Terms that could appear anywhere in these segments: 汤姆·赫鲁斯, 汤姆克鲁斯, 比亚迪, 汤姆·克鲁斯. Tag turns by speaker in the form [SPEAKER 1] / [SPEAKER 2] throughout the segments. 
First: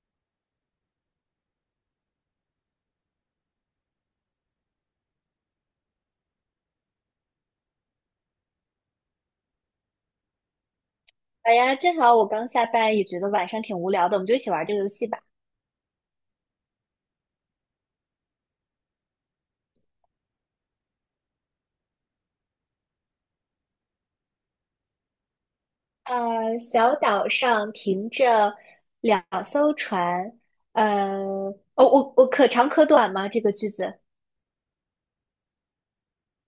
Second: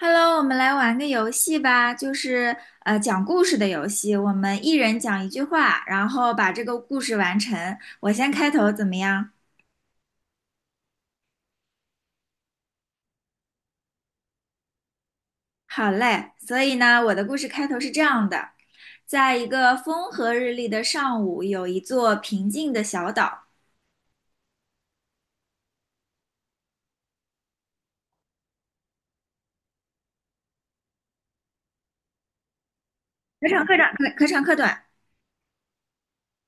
[SPEAKER 1] Hello，我们来玩个游戏吧，就是讲故事的游戏。我们一人讲一句话，然后把这个故事完成。我先开头怎么样？
[SPEAKER 2] 好呀，正好我刚下班，也觉得晚上挺无聊的，我们就一起玩这个游戏吧。
[SPEAKER 1] 好嘞。所以呢，我的故事开头是这样的：在一个风和日丽的上午，有一座平静的小岛。
[SPEAKER 2] 小岛上停着两艘船，呃，哦，我我可长可短吗？这
[SPEAKER 1] 可
[SPEAKER 2] 个
[SPEAKER 1] 长
[SPEAKER 2] 句
[SPEAKER 1] 可短，
[SPEAKER 2] 子。
[SPEAKER 1] 可长可短。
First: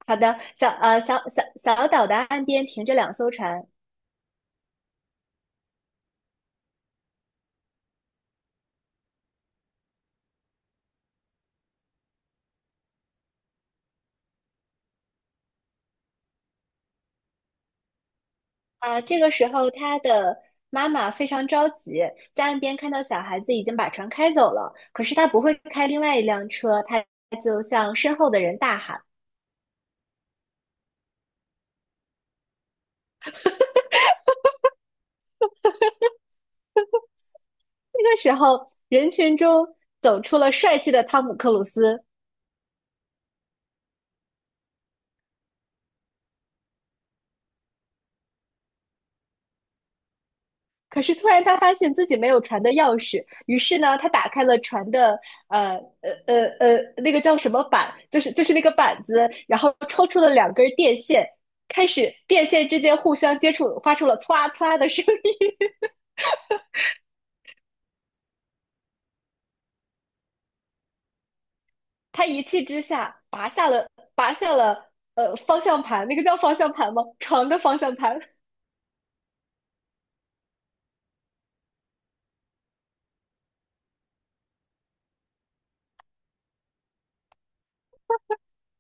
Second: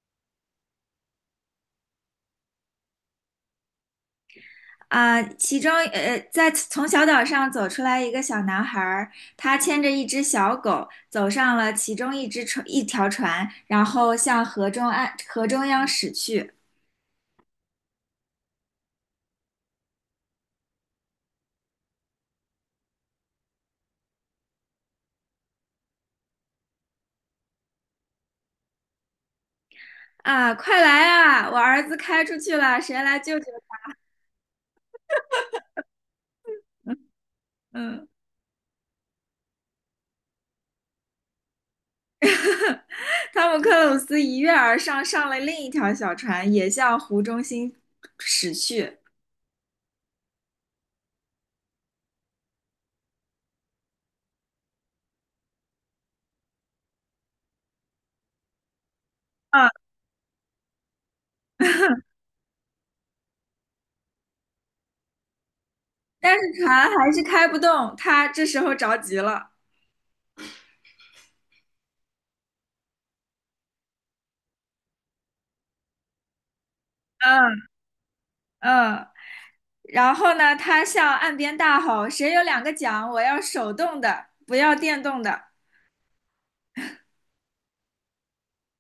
[SPEAKER 2] 好的，小岛的岸边停着两艘船。
[SPEAKER 1] 啊，其中从小岛上走出来一个小男孩儿，他牵着一只小狗，走上了其中一只船，一条船，然后向河中岸河中央驶去。
[SPEAKER 2] 啊，这个时候他的妈妈非常着急，在岸边看到小孩子已经把船开走了，可是他不会开另外一辆车，他就向身后的人大喊。
[SPEAKER 1] 啊，快来啊！我儿子开出去了，谁来救救？
[SPEAKER 2] 这
[SPEAKER 1] 嗯，
[SPEAKER 2] 个时候，人群中走出了帅气的汤姆·克鲁斯。
[SPEAKER 1] 汤姆克鲁斯一跃而上，上了另一条小船，也向湖中心驶去。
[SPEAKER 2] 可是突然，他发现自己没有船的钥匙，于是呢，他打开了船的呃那个叫什么板，就是那个板子，然
[SPEAKER 1] 啊，
[SPEAKER 2] 后抽出了两根电线，开 始电线之间互相接触，发出了歘歘的声音。
[SPEAKER 1] 但是船还是开不动，他这时候着急了。
[SPEAKER 2] 他一气之下拔下了方向盘，那个叫方向盘吗？床的
[SPEAKER 1] 嗯
[SPEAKER 2] 方向盘，
[SPEAKER 1] 嗯。然后呢，他向岸边大吼：“谁有2个桨？我要手动的，不要电动的。”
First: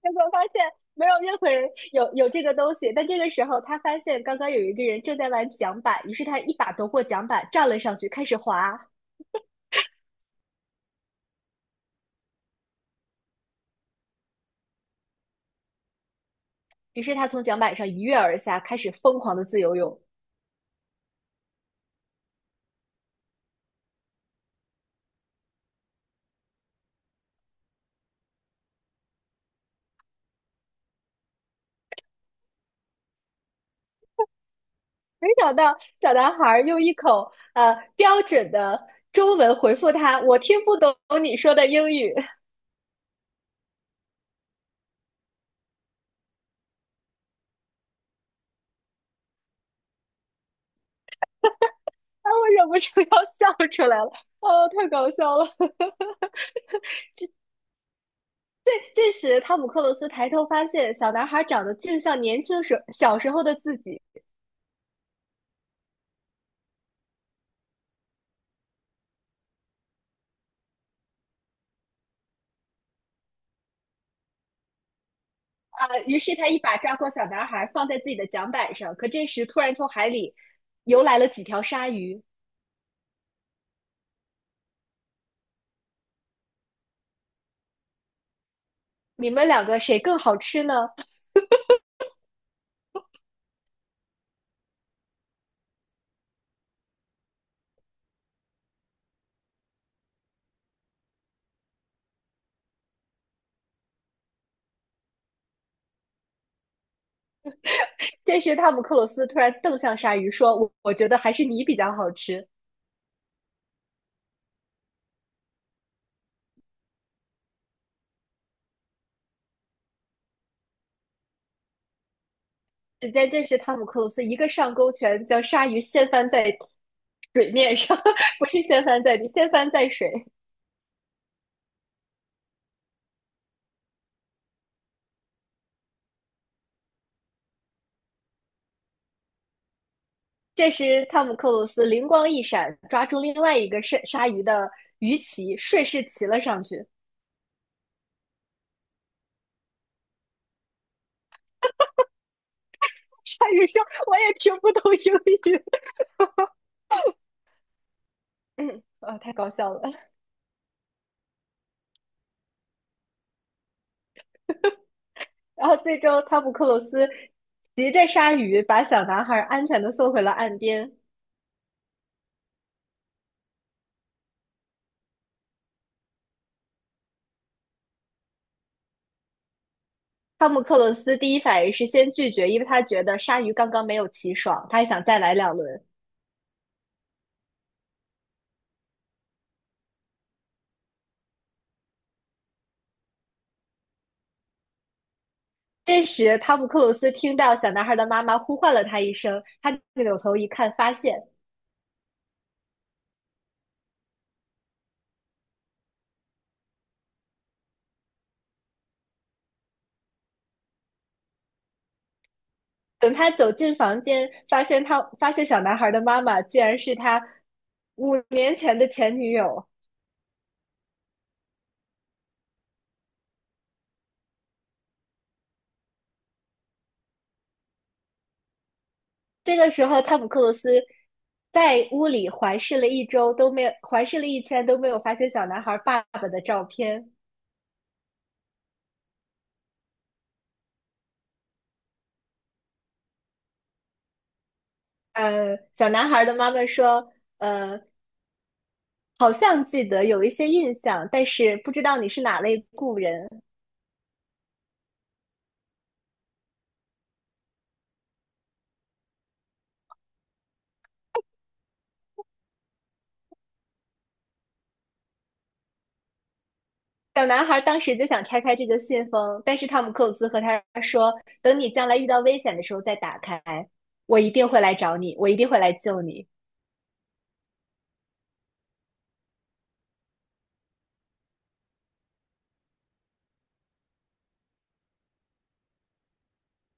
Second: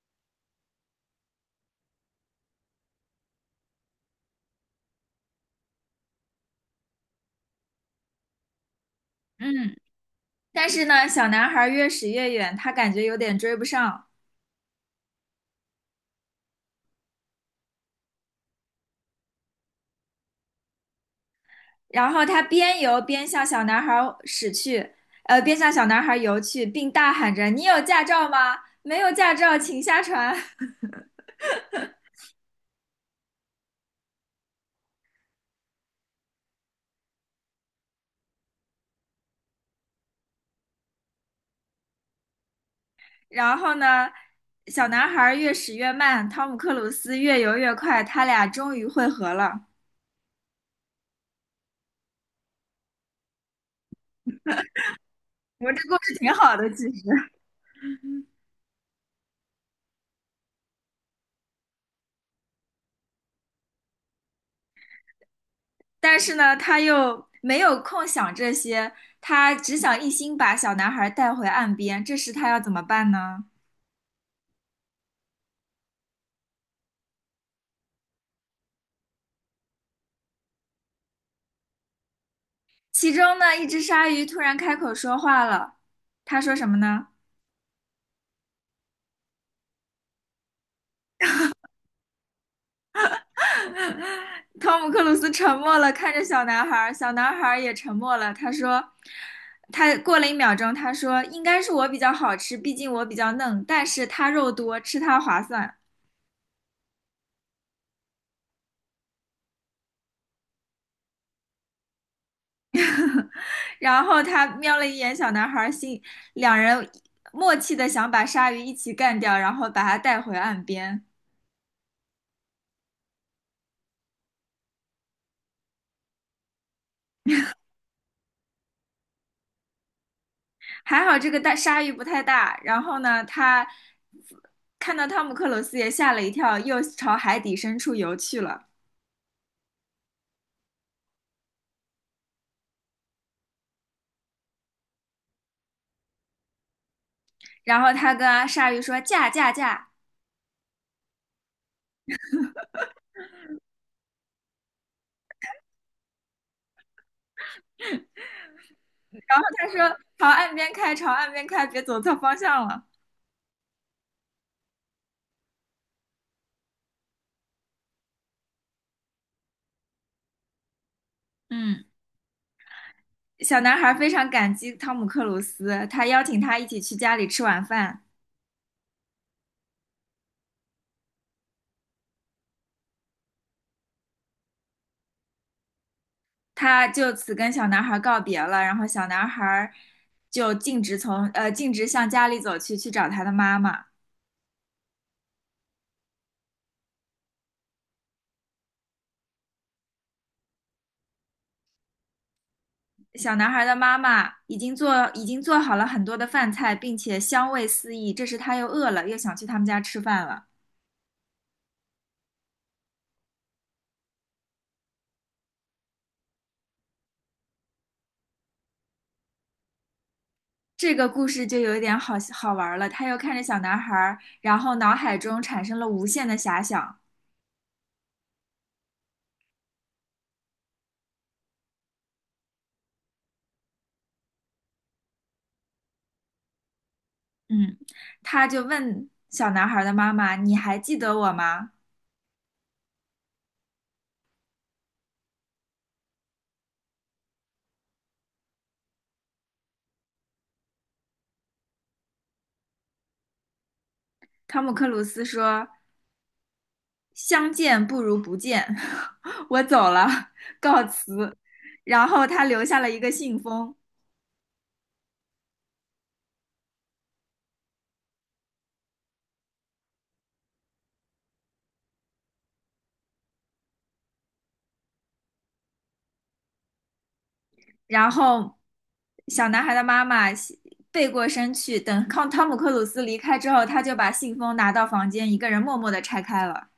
[SPEAKER 2] 结果发现没有任何人有这个东西。但这个时候，他发现刚刚有一个人正在玩桨板，于是他一把夺过桨板，站了上去，开始滑。
[SPEAKER 1] 嗯，但是呢，小男孩越驶越远，他感觉有点追不上。
[SPEAKER 2] 于是他从桨板上一跃而下，开始疯狂的自由泳。
[SPEAKER 1] 然后他边游边向小男孩驶去，边向小男孩游去，并大喊着：“你有驾照吗？没有驾照，请下船。
[SPEAKER 2] 没想到小男孩用一口标准的中文回复他：“我听不懂你说的英语。”
[SPEAKER 1] 然后呢，小男孩越驶越慢，汤姆克鲁斯越游越快，他俩终于会合了。
[SPEAKER 2] 啊，我忍不住要笑出来了。哦，太搞笑了！
[SPEAKER 1] 我们这故事 挺好的，其实。
[SPEAKER 2] 这时，汤姆·克鲁斯抬头发现，小男孩长得竟像年轻时小时候的自己。
[SPEAKER 1] 但是呢，他又没有空想这些，他只想一心把小男孩带回岸边。这时他要怎么办呢？
[SPEAKER 2] 啊，于是他一把抓过小男孩，放在自己的桨板上。可这时，突然从海里游来了几条鲨鱼。
[SPEAKER 1] 其中呢，一只鲨鱼突然开口说话了，他说什么呢？
[SPEAKER 2] 你们两个谁更好吃呢？
[SPEAKER 1] 汤姆克鲁斯沉默了，看着小男孩，小男孩也沉默了。他过了1秒钟，他说应该是我比较好吃，毕竟我比较嫩，但是他肉多，吃它划算。
[SPEAKER 2] 这时，汤姆克鲁斯突然瞪向鲨鱼，说：“我觉得还是你比较好吃。”
[SPEAKER 1] 然后他瞄了一眼小男孩，两人默契的想把鲨鱼一起干掉，然后把他带回岸边。
[SPEAKER 2] 只见这时，汤姆克鲁斯一个上勾拳，将鲨鱼掀翻在水面上，不是掀翻在地，掀翻在水。
[SPEAKER 1] 还好这个大鲨鱼不太大，然后呢，他看到汤姆克鲁斯也吓了一跳，又朝海底深处游去了。
[SPEAKER 2] 这时，汤姆克鲁斯灵光一闪，抓住另外一个鲨鱼的鱼鳍，顺势骑了上去。
[SPEAKER 1] 然后他跟鲨鱼说：“驾驾驾！”
[SPEAKER 2] 鲨鱼说：“我也听不懂英语。”嗯，啊，太
[SPEAKER 1] 然后
[SPEAKER 2] 搞
[SPEAKER 1] 他
[SPEAKER 2] 笑了。
[SPEAKER 1] 说：“朝岸边开，朝岸边开，别走错方向了。”
[SPEAKER 2] 然后最终，汤姆克鲁斯骑着鲨鱼把小男孩安全的送回了岸边。
[SPEAKER 1] 嗯，小男孩非常感激汤姆克鲁斯，他邀请他一起去家里吃晚饭。
[SPEAKER 2] 汤姆克鲁斯第一反应是先拒绝，因为他觉得鲨鱼刚刚没有骑爽，他还想再来两轮。
[SPEAKER 1] 他就此跟小男孩告别了，然后小男孩就径直向家里走去，去找他的妈妈。
[SPEAKER 2] 这时，汤姆克鲁斯听到小男孩的妈妈呼唤了他一声，他扭头一看，
[SPEAKER 1] 小男孩的妈妈已经做好了很多的饭菜，并且香味四溢。这时他又饿了，又想去他们家吃饭了。
[SPEAKER 2] 等他走进房间，发现小男孩的妈妈竟然是他5年前的前女友。
[SPEAKER 1] 这个故事就有一点好好玩了。他又看着小男孩，然后脑海中产生了无限的遐想。
[SPEAKER 2] 这个时候，汤姆·克鲁斯在屋里环视了一周，都没有环视了一圈，都没有发现小男孩爸爸的照片。
[SPEAKER 1] 嗯，他就问小男孩的妈妈：“你还记得我吗？”
[SPEAKER 2] 小男孩的妈妈说：“呃，好像记得有一些印象，但是不知道你是哪类故人。”
[SPEAKER 1] 汤姆克鲁斯说：“相见不如不见，我走了，告辞。”然后他留下了一个信封，
[SPEAKER 2] 小男孩当时就想拆开这个信封，但是汤姆·克鲁斯和他说：“等你将来遇到危险的时候再打开，我一定会来找你，我一定会来救你。”
[SPEAKER 1] 然后小男孩的妈妈背过身去，等汤姆克鲁斯离开之后，他就把信封拿到房间，一个人默默地拆开了。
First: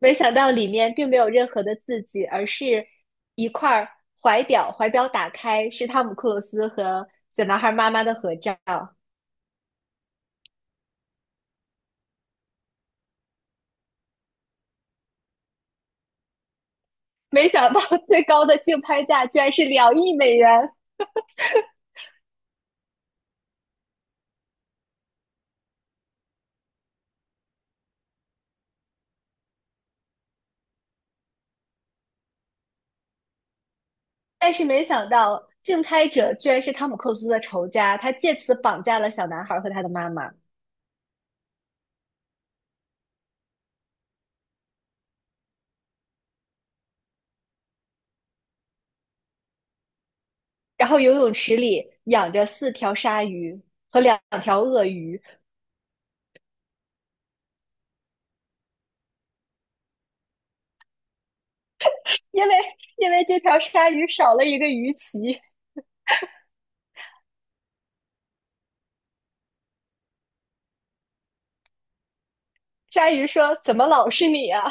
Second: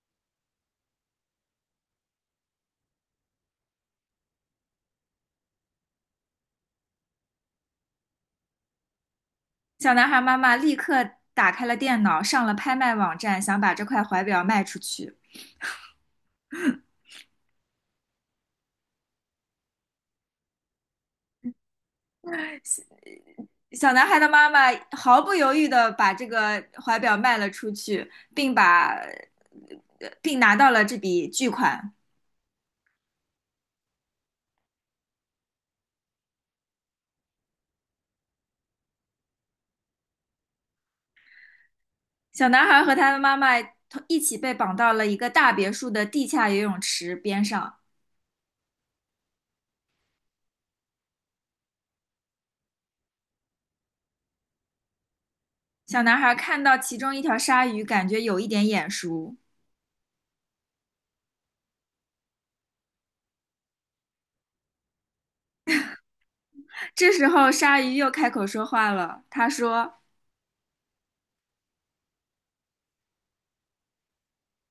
[SPEAKER 2] 没想到里面并没有任何的字迹，而是一块儿怀表，怀表打开是汤姆·克鲁斯和小男孩妈妈的合照。
[SPEAKER 1] 小男孩妈妈立刻打开了电脑，上了拍卖网站，想把这块怀表卖出去。
[SPEAKER 2] 没想到 最高的竞拍价居然是2亿美元，
[SPEAKER 1] 小男孩的妈妈毫不犹豫地把这个怀表卖了出去，并拿到了这笔巨款。
[SPEAKER 2] 但是没想到竞拍者居然是汤姆·克鲁斯的仇家，他借此绑架了小男孩和他的妈妈。
[SPEAKER 1] 小男孩和他的妈妈一起被绑到了一个大别墅的地下游泳池边上。
[SPEAKER 2] 然后游泳池里养着四条鲨鱼和两条鳄鱼，
[SPEAKER 1] 小男孩看到其中一条鲨鱼，感觉有一点眼熟。
[SPEAKER 2] 因为因为这条鲨鱼少了一个鱼鳍，
[SPEAKER 1] 这时候，鲨鱼又开口说话了。他说：
[SPEAKER 2] 鲨鱼说：“怎么老是你啊？”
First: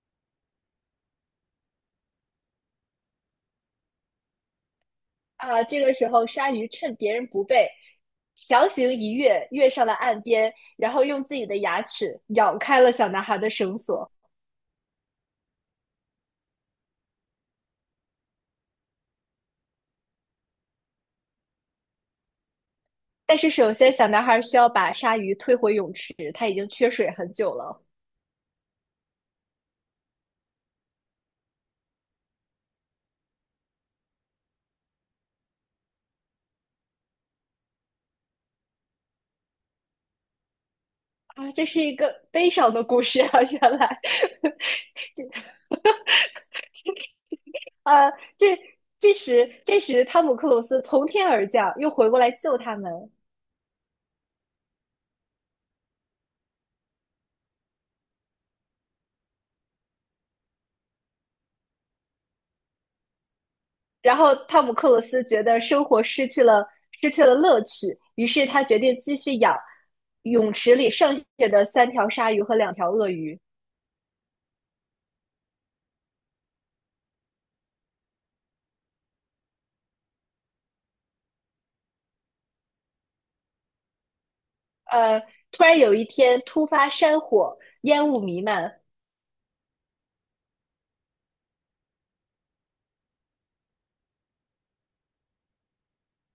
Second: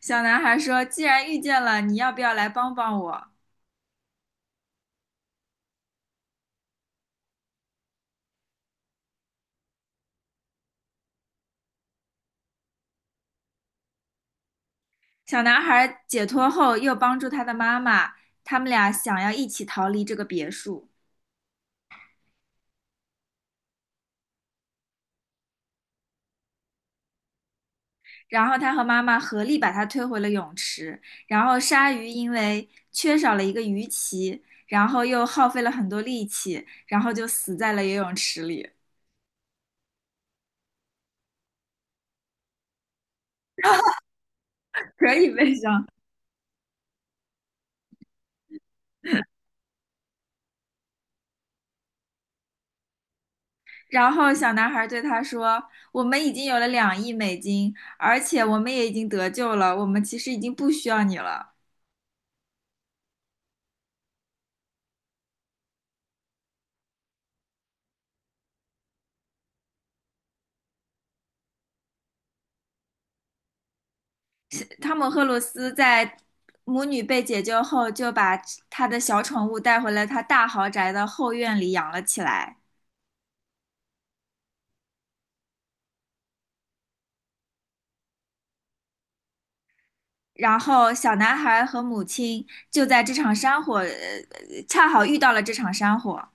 [SPEAKER 1] “小男孩说，既然遇见了，你要不要来帮帮我？”
[SPEAKER 2] 啊，这个时候鲨鱼趁别人不备，强行一跃，跃上了岸边，然后用自己的牙齿咬开了小男孩的绳索。
[SPEAKER 1] 小男孩解脱后，又帮助他的妈妈，他们俩想要一起逃离这个别墅。
[SPEAKER 2] 但是首先，小男孩需要把鲨鱼推回泳池，他已经缺水很久了。
[SPEAKER 1] 然后他和妈妈合力把他推回了泳池。然后鲨鱼因为缺少了一个鱼鳍，然后又耗费了很多力气，然后就死在了游泳池里，
[SPEAKER 2] 啊，这是一个悲伤的故事啊！原来，
[SPEAKER 1] 可以悲伤。
[SPEAKER 2] 啊，这这时，汤姆克鲁斯从天而降，又回过来救他们。
[SPEAKER 1] 然后小男孩对他说：“我们已经有了2亿美金，而且我们也已经得救了，我们其实已经不需要你了。”
[SPEAKER 2] 然后汤姆克鲁斯觉得生活失去了乐趣，于是他决定继续养泳池里剩下的三条鲨鱼和两条鳄鱼。
[SPEAKER 1] 汤姆·赫鲁斯在母女被解救后，就把他的小宠物带回了他大豪宅的后院里养了起来。
[SPEAKER 2] 呃，突然有一天突发山火，烟雾弥漫。
[SPEAKER 1] 然后小男孩和母亲就在这场山火，呃，恰好遇到了这场山火，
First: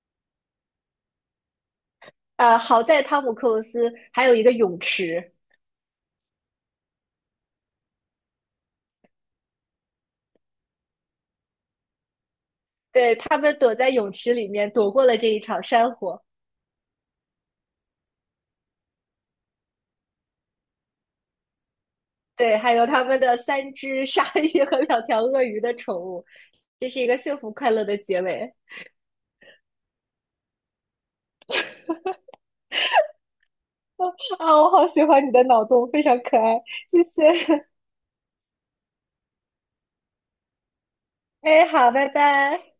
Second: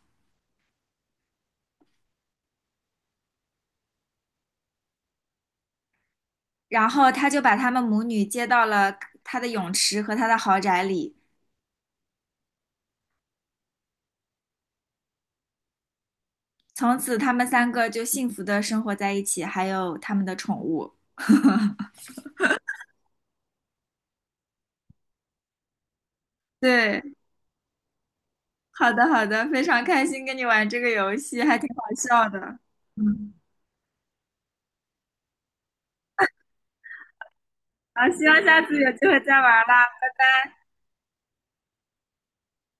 [SPEAKER 2] 好在汤姆克鲁斯还有一个泳池，
[SPEAKER 1] 然后他就把他们母女接到了他的泳池和他的豪宅里，
[SPEAKER 2] 对他们躲在泳池里面躲过了这一场山火。
[SPEAKER 1] 从此他们三个就幸福的生活在一起，还有他们的宠物。
[SPEAKER 2] 对，还有他们的三只鲨鱼和两条鳄鱼的宠物，这是
[SPEAKER 1] 对，
[SPEAKER 2] 一个幸福快乐的结尾
[SPEAKER 1] 好的好的，非常开心跟你玩这个游戏，还挺好笑的。嗯，
[SPEAKER 2] 啊！我好喜欢你的脑洞，非常可爱，谢谢。
[SPEAKER 1] 好，希望下次有机会再玩啦。
[SPEAKER 2] 哎，好，拜拜。